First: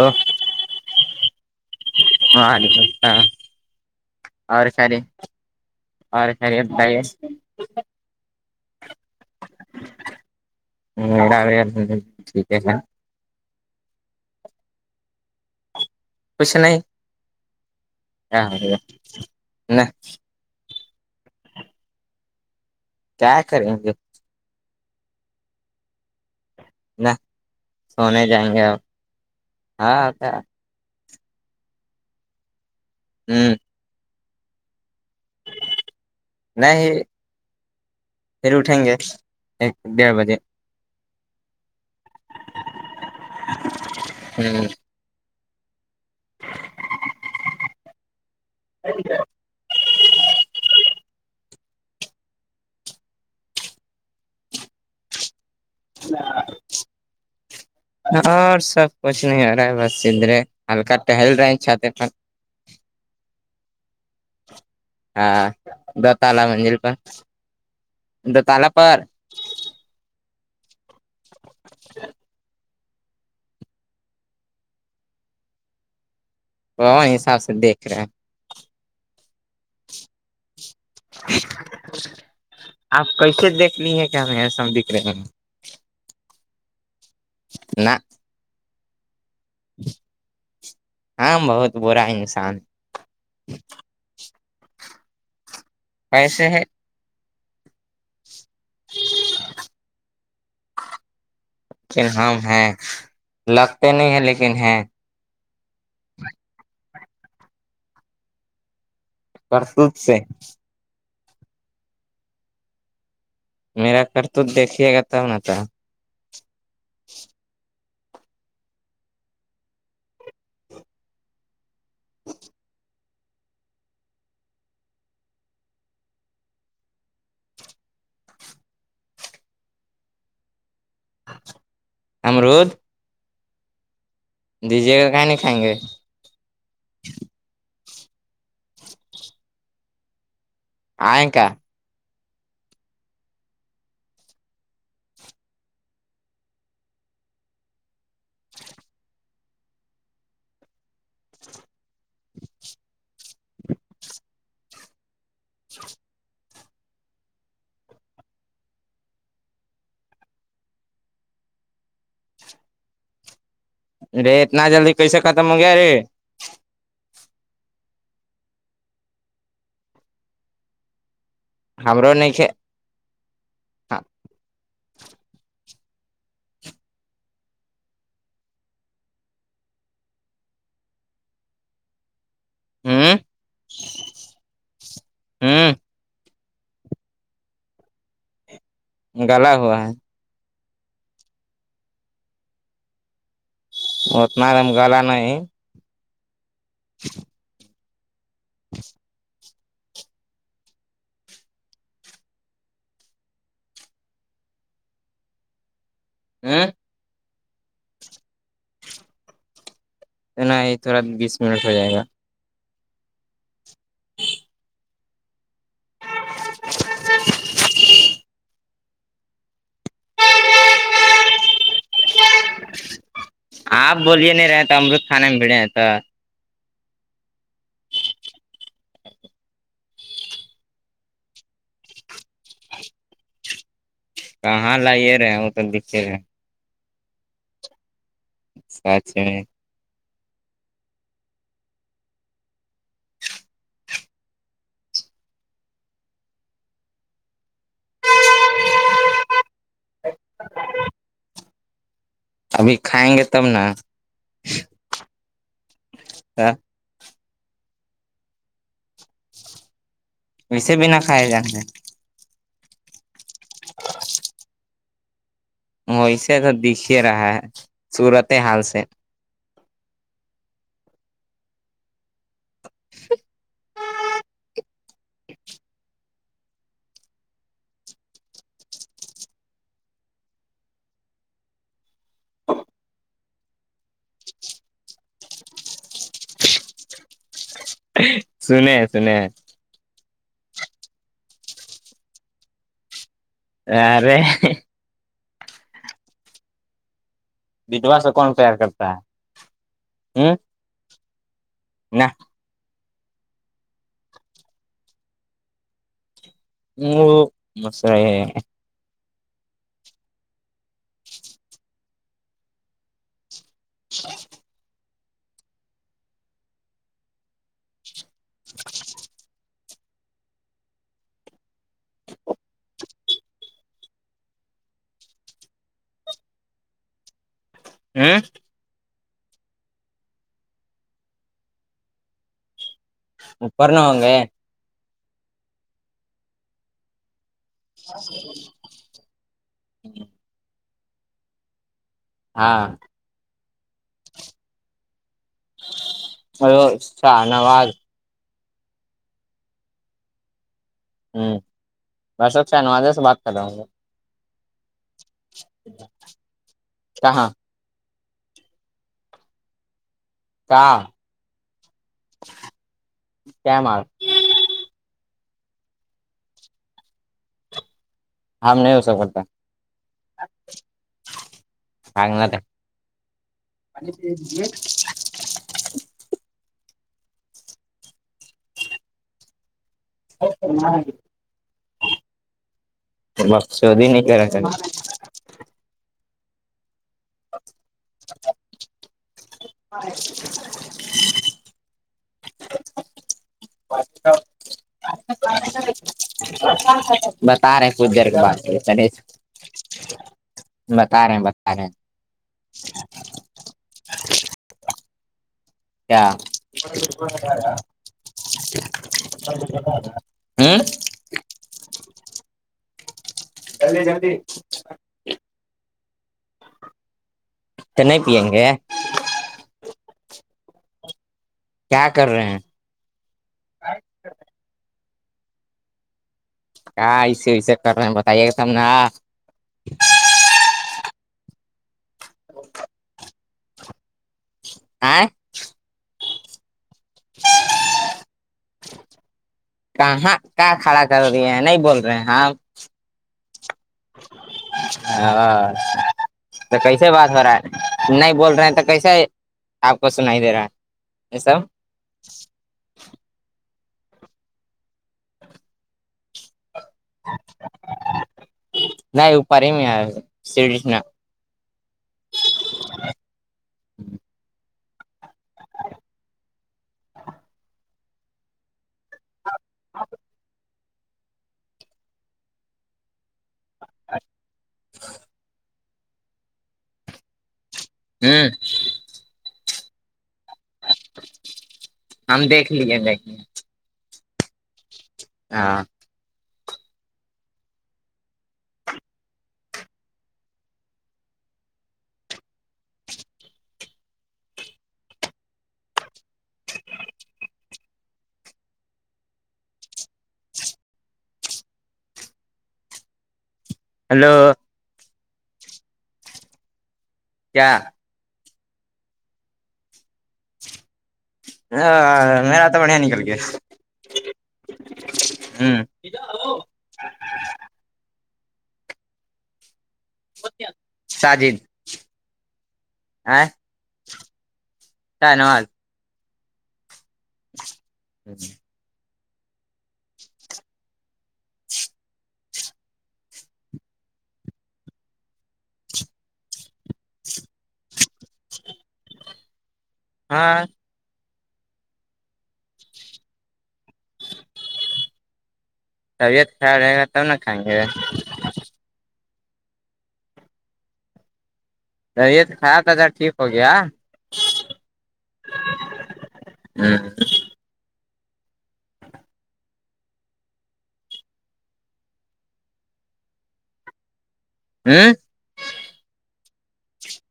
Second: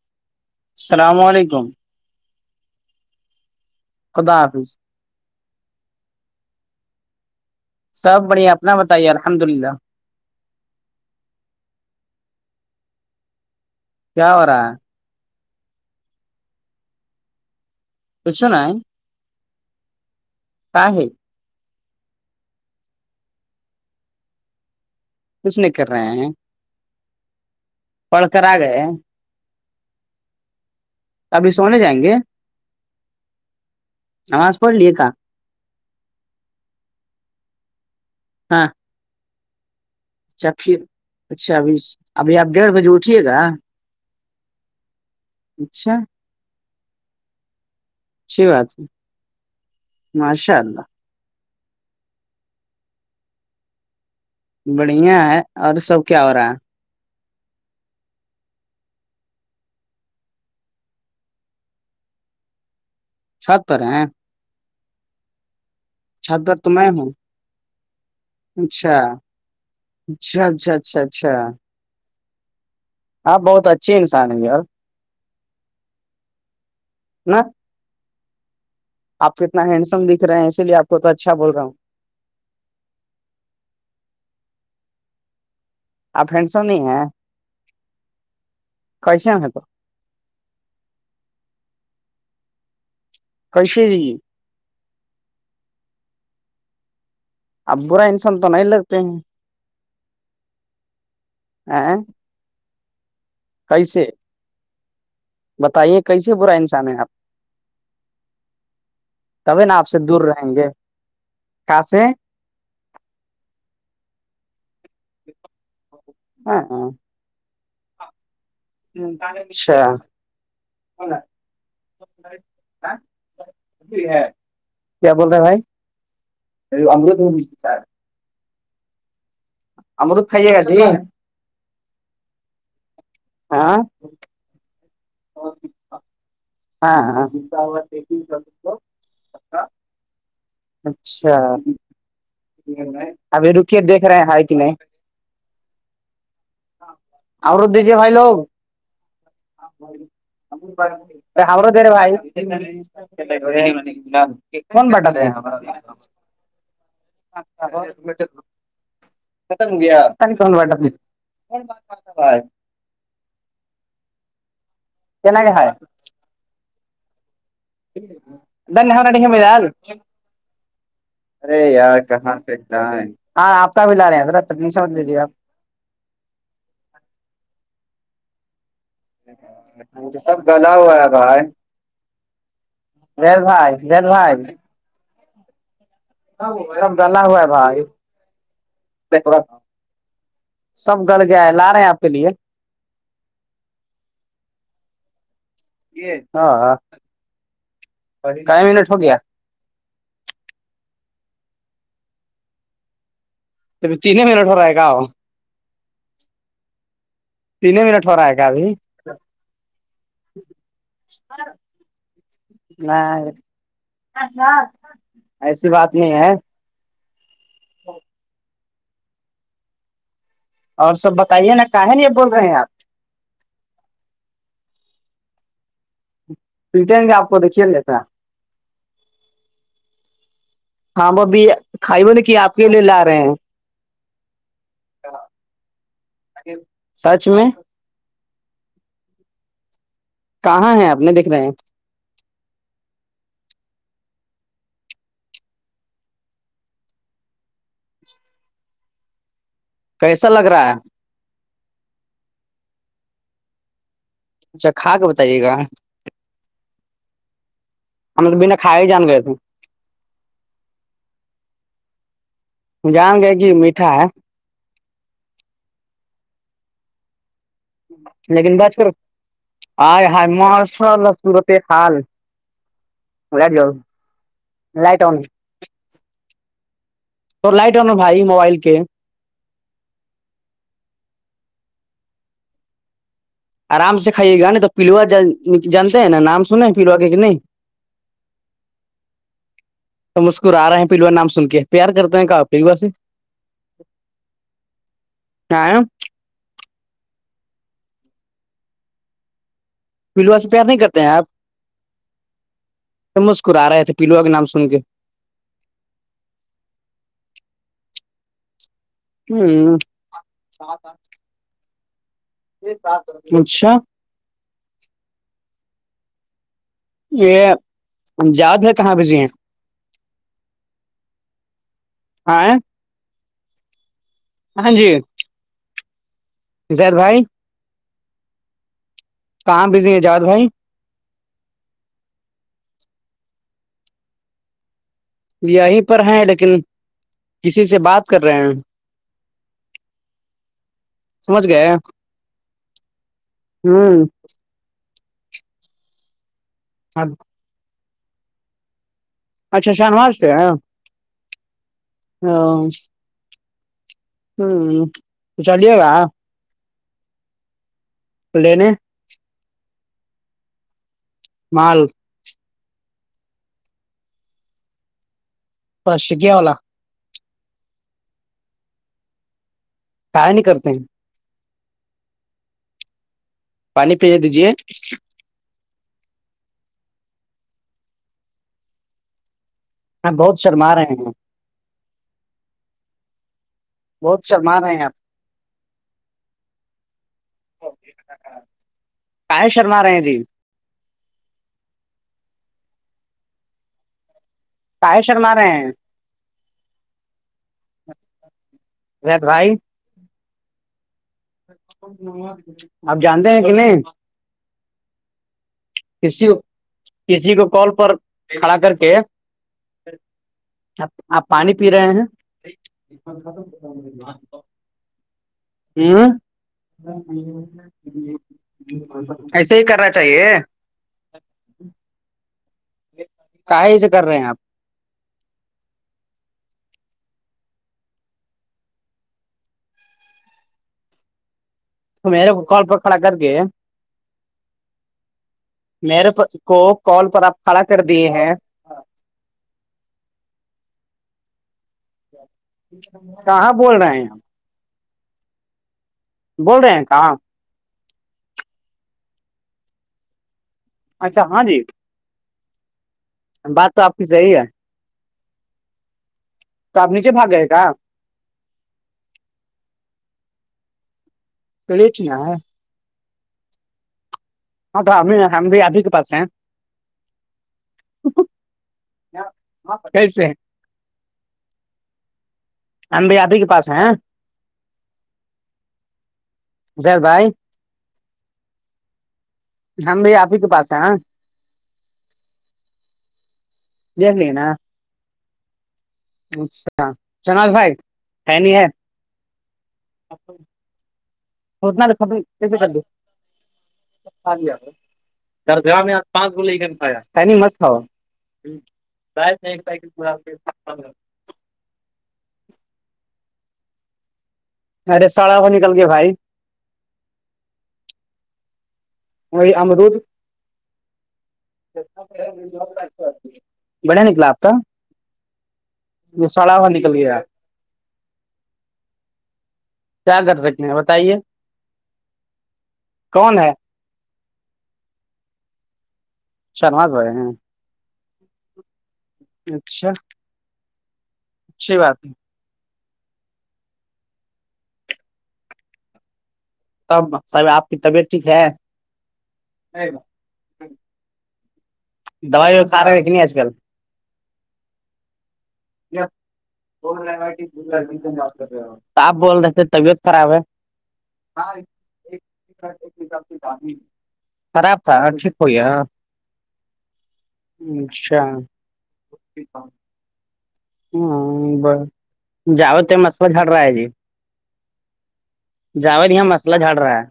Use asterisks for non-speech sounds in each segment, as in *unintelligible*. ہ السلام علیکم ہاں ہ خدا اور حافظ خاریے اور خاری بتائیے سب بڑھیا اپنا بتائیے الحمد للہ ہا ہ ٹھیک ہے ہے کیا ہو رہا ہے وسے ن کچھ نا ہے نہیں نہ کا ہے کیا کریں گے کچھ نہیں کر رہے ہیں نہ سونے پڑھ کر جائیں آ گے گئے اب ہیں، ہاں ہوتا ابھی سونے جائیں گے ھم آواز پڑلی کا نہیں ہی پھر ہاں اٹھیں گے ایک ڈیھ بجے اچھا پھر اچھا ابھی ابھی آپ ڈیڑھ بجے اٹھیے گا ہوں اچھا اچھی بات ہے ماشاء اللہ بڑھیا ہے اور سب کیا نہ ہو رہا *inaudible* اور سب کچھ نہیں ہو رہا ہے بس سدھرے ہلکا ٹہل رہے ہیں چھاتے پر سپ پورا ہاں د تال چھت پر تو منزل پ میں ہوں اچھا اچھا اچھا اچھا اچھا آپ بہت اچھے انسان ہیں گیار وہ حساب سے دیکھ رہے ہیں آ کتنا ہینڈ سم دکھ رہے اس لیے آپ کو اچھا بول رہا ہوں آپ کیسے دیکھنی ہیں کیا ہمیں ایسم دکھ رہے ہیں آپ فنڈسو نہیں ہیں نا کشے ہگا تو ہاں بہت برا ہے انسان کشی ایسے ہے اب برا انسان تو نہیں لگتے ہیں ہیں لیکن ہم ہیں لگتے کیسے نہیں ہیں لیکن ہیں بتائیے کیسے برا انسان ہے آپ کبھی نا آپ سے دور رہیں گے کاس میرا کرھر تو دیکھیے گا تب ن تھا ہاں ہاں اچھا کیا بول رہے ہیں بھائی امرت ہو ہممر تو خائیے گا جی *unintelligible* آاں دیجیے گا کہاں نہیں کھائیں گے ہاں ہاں آئیں اچھا کا ابھی رکے دیکھ رہے ہے کہ نہیں اورور دی ج ب لوگ ہم دیرے بھائی کون بٹاات ہے اچھا ختم گیا فنا کو ب بائے اے اتنا جلدی کیسے کہنا ختم کے ہو ہے گیا رے دھنیہ واد مال ارے یار ہمرو نہیں کہاں کھ سے ہاں آپ کا بھی لا رہے ہیںرا ت نہیں سمجھ لیجیے آپ سب گلا ہوا ہے بھائی ہوں جل بھائی جل بھائی ہوں سب گلا ہوا ہے بھائی گلا ہوا ہے سب گل گئے لا رہے ہیں آپ کے لیے اتنا دم گلا نہیں یہ ہاں کا منٹ ہو گیا توب تینیں منٹ ہو رہا ہے گا ہوں تین منٹ ہو رہا ہے گ ابھی تو نہیں تھوڑا بیس منٹ ہو جائے گا میں ایسی بات نہیں ہے اور سب بتائیے نا کہاہ ہے یہ بول رہے ہیں آپ آپ بولیے نہیں رہے تو امرت خانے میں بھیڑے ہیں تو بٹین کا آپ کو دھییال جا ہے ہاں وہ اب کھائی وہ نے کی آپ کے لیے لا رہے ہیں کہاں لائیے رہے وہ تو دکھے رہے سچ میں سچھے کہاں ہے آپ نے دیکھ رہے ہیں کیسا لگ رہا ہے ابھی کھائیں گے تب نا اچھا کھا کے بتائیے گا ہملب بنا کھائے ہی جان گئےے تھے وے بھینا کھائے جاے جائؤں گے کہ میٹھا ہے ویسے تو دکھے رہا ہے صورت حال سے آ ہائی مارشاء ال سورتے خال گڈ لائٹ آؤ تو لائٹ ہے نا بھائی موبائل کے آرام سے کھائیے گا ن تو پلوا جانتے ہیں نا نام سنے پلوا کے نہیں سن سن ہم مسکرا رہے ہیں پلوا نام سن کے پیار کرتے ہیں کہ پلوا سے آرے تار ودھوا سے کون پیار کرتا ہے ہوں پلوا سے پیار نہیں کرتے ہیں آپ نہ مسکر رہے تھے پلوا کے نام سن کے ہ مسر ہ اچھا ا یہ ہمجاد میں کہاں بزی ہیں آائے ہاں جی ہجید بھائی ا کہاں بزی ہے جاد بھائی ا پرنا ہو گ یہیں پر ہیں لیکن کسی سے بات کر رہے ہیں سمجھ گئے ہاں ہوں ہیلو ہ شاہ نواز اچھا شاہنوار سے ہے ہوں درشک سےہنوازے سے بات کر رہا ہوں ہوں چلیے گا کہ ہاں لینے کااں مال کیام آ فش کیایا والا ہام نہیں ہوسا پڑتا کا نہیں کرتے ہیں بھاگنا تھا پانی بھیج دیجے ہاں بہت شرما رہے ہیں بخود ہی نہیں بہت کر شرما رہے ہیں آپ کااہ شرما رہے تھے ب تو کااہ شرما رہے ہیں بتا رہے ہیں کچھ دیر کے بع بھائی رہے ہیں بتا رہے ہیں آپ جانتے ہیں کتنے کیا کسی کسی کو کال پر کھڑا کر کے ہ ا آپ پانی پی رہے ہیں جلدی جلدی ہ تو نہیں پیئیں گے ایسے ہی کرنا چاہیے کیا کر رہے ہیں کہ سے کر رہے ہیں آپ ہاں ایسے وسے کر رہے ہیں بتائیے گا تم ناں میرے پ کال پکڑا کر کے آئ میرے کو کال پر آپ کھڑا کر دیے ہیں کہاں کہاں کھڑا کر رہی ہیں نہیں بول رہ کہاں بول رہے ہیں ہم ا آپ تو بول رہے ہیں کیسے بات کہاں ہو رہا ہے *unintelligible* نہیں بول رہے ہیں تو کیسا ہے آپ کو سن ہی دے رہا ہے یہ اچھا سب ہاں جی بات تو آپ کی صحیح ہے توب نچے باگئے گ نہیں اپار ہی نہیں ہے س ن *unintelligible* کڑےچ نا ہاں تو ہمیں ہم بھی ابھی کے پاس ہیں ہاں پکل سے آم بھیائی آب *unintelligible* پاس جیید بھائی *unintelligible* ہوں ہماں بھائی آپ ہی کے پس ہم دیکھ لیے دیکھنے جرلیین *unintelligible* ہاں اچھا شناز بھائی نی ہے *unintelligible* اپ *unintelligible* *unintelligible* فتنا خبر کیسے کر دی *unintelligible* *unintelligible* جائ نہیں ایک پیک *unintelligible* ہلو ارے ساڑا کو نکل کے بھائی کیا وہ امرود *unintelligible* میرا تو بڑھیا نکل گیا بنیا نکلا آتا ہوں سڑا ہو نکل گیا کیا کر سکتے ہیں بتائیے ساجد آئ کون ہے کیا نواز *unintelligible* شرماز بھائی ہیں *unintelligible* جی جی *unintelligible* اچھا سی بات ہے تب صحب آپ کی طبیعت ٹھیک ہے ہاں دوائی و کا رہے ہے کہ نہیں آج کل *unintelligible* طبیعت خراب رہے گا فون تب نہ رہ ب کھائیں گے *unintelligible* ہو آپ بول رہے تھ طبیعت خراب ہے طبیعت خراب تھا ٹھیک ہو گیا خراب تھاٹھیک ہوئی ہے ہاں *unintelligible* اچھا *unintelligible* ہاں ب جاوت تو مسئلہ جھڑ رہا ہے جی ہوں جاوید یہاں مسئلہ جھڑ رہا ہے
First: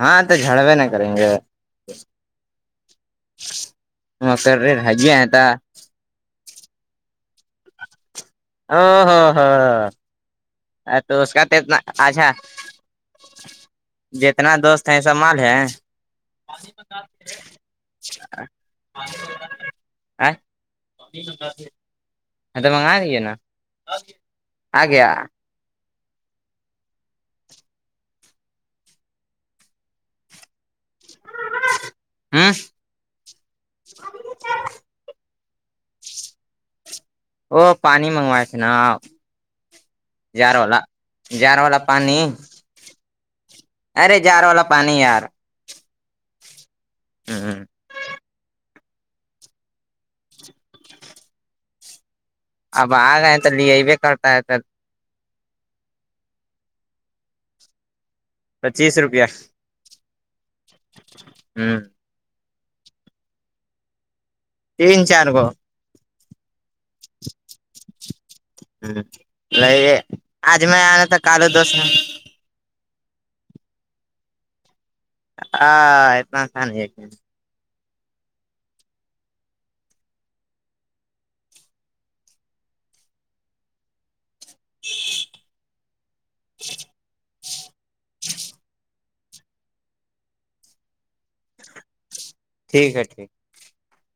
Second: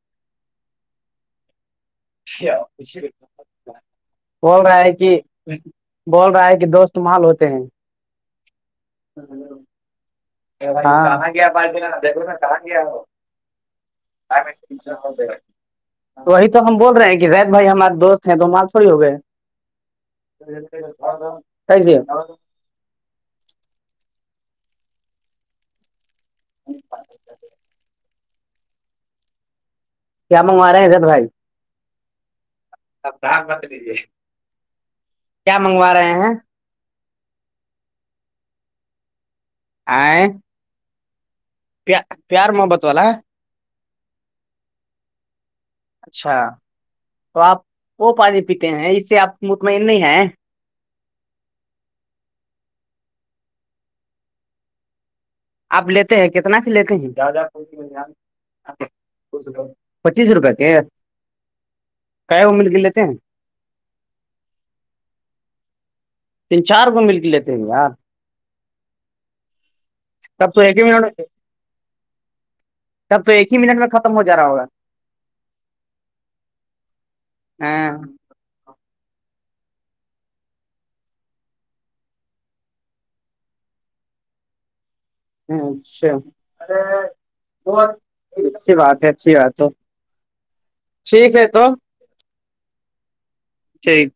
ہاں تو جڑوے نہ کریں گے وہ رہ مقرر ہے کی ہیں تو *unintelligible* بول رہا ہے کہ دوست مال ہوتے ہیں ہ ہاں ہاں ہ کہاں گیا ب د دیکھو اچھا کہاں گیا ہو آا جتنا دوست جو ہیں ہو سب مال ہے وہی تو ہم بول رہ ہیں کہ زید بھائی ہمارے دوست ہیں دو مال تھوڑی ہو گئے ک سے ہاں تو منگا رہے نا آ گیا کیا منگا رہے ہیں جب بھائی *inaudible* ابام بت لیجے کیا منگوا رہے ہیں وہ پانی منگوائے تھ نا آئ جار والا جار والا پانی محبت والا ارے جار والا پانی یار اچھا تو ہ آپ وہ پانی پیتے ہیں اس سے آپ مطمئن نہیں ہیں اب آگ آت ال یہ بیک کر آتاا آتر آپ لیتے ہیں کتنا بھی لیتے ہیں پچیس روپیہ پچیس روپے یہ ہ کا امییر گل تھ ج چی ن کوو تین چار گو مل کے لیتے ہیں یار ہ نہیںے تب تو ایک ہی منٹ میں تب تو ایک ہی منٹ میں ختم ہو جا رہا ہوگا ہ اتنا تھاان ہے ہاں جی *unintelligible* اچھا ب اچھی بات ہے اچھی بات تو شٹھیک ہے تو ٹھیک ہے ٹھیک ہے ٹھیک